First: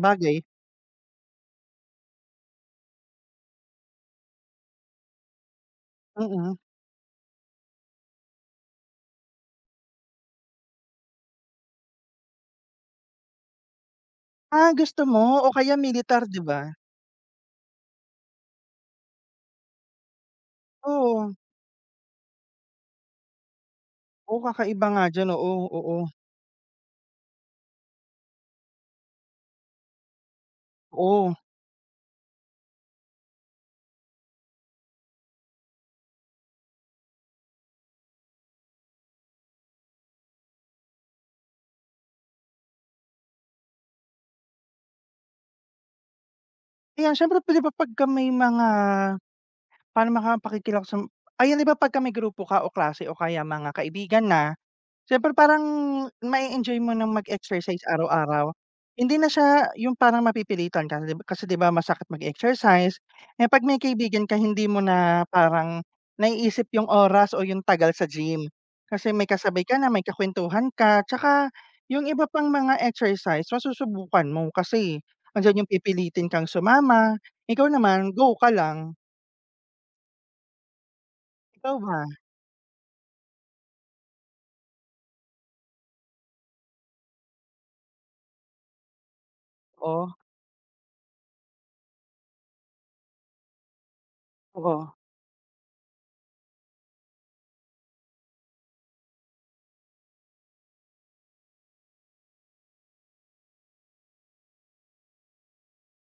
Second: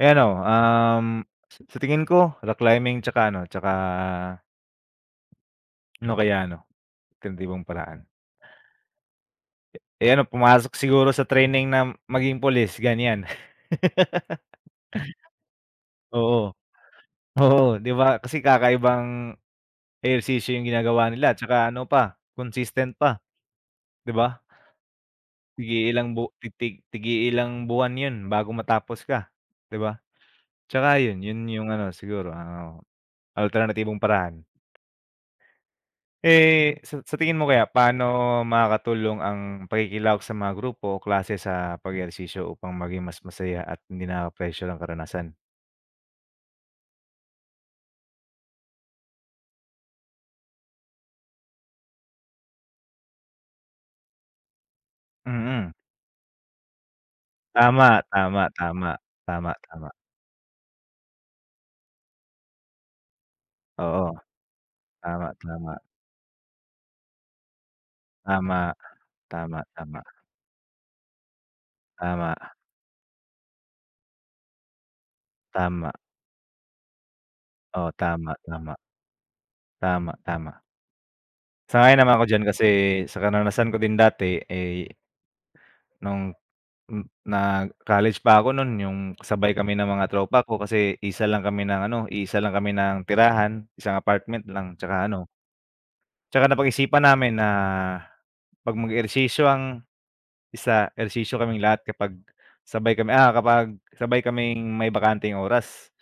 Eh, ano, um, sa sa tingin ko rock climbing tsaka ano, tsaka. Ano kaya Mm. 'no, alternatibong paraan? Eh, ano pumasok siguro sa training na maging pulis ganyan. Ah, gusto mo o kaya militar di Oo, ba? oo, di ba kasi kakaibang ehersisyo yung ginagawa nila Oo. tsaka ano pa consistent pa, di Oo ba? kakaiba nga diyan, oo, oo. Tig-iilang bu tig tig-iilang buwan yun bago matapos ka di ba? Tsaka yun, Oo. yun yung ano siguro ano, ah, alternatibong paraan. Eh, sa sa tingin mo kaya paano makakatulong ang pakikilahok sa mga grupo o klase sa pag ehersisyo upang maging mas masaya at hindi nakakapressure ang karanasan? Kaya syempre di ba pagka may mga parang mga pakikilahok sa m ayan di ba pagka may grupo ka o klase o kaya mga kaibigan na, syempre parang Mm. ma e enjoy mo ng mag exercise Tama, tama, araw-araw. tama, Hindi na tama, siya tama. yung parang mapipilitan ka, kasi di ba masakit mag exercise, eh, pag may Oo, kaibigan ka hindi mo na tama, tama. parang naiisip yung oras o yung tagal sa gym, Tama, kasi may tama, kasabay ka na may tama. kakwentuhan ka, tsaka yung iba Tama. pang mga exercise masusubukan mo kasi andiyan yung Tama. pipilitin kang sumama ikaw Oo, naman go tama, ka tama. lang. Tama, tama. Ikaw Sang ayon naman ba? ako diyan kasi sa karanasan ko din dati eh. Nung m na college pa ako nun yung sabay kami ng mga Oh. tropa ko kasi iisa lang kami ng ano iisa lang kami ng tirahan isang apartment lang Oo. tsaka ano. Tsaka napag-isipan namin na pag mag ehersisyo ang isa ehersisyo kaming lahat kapag sabay kami, ah, kapag sabay kaming may bakanteng oras,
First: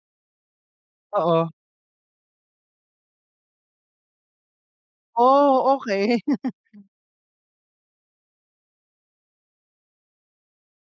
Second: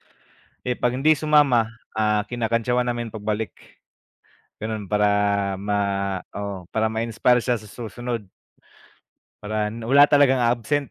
eh, pag hindi Oo. sumama, ah, kinakantyawan namin pagbalik, ganun para Oh ma okey. oo para ma inspire siya sa susunod. Para wala talagang absent.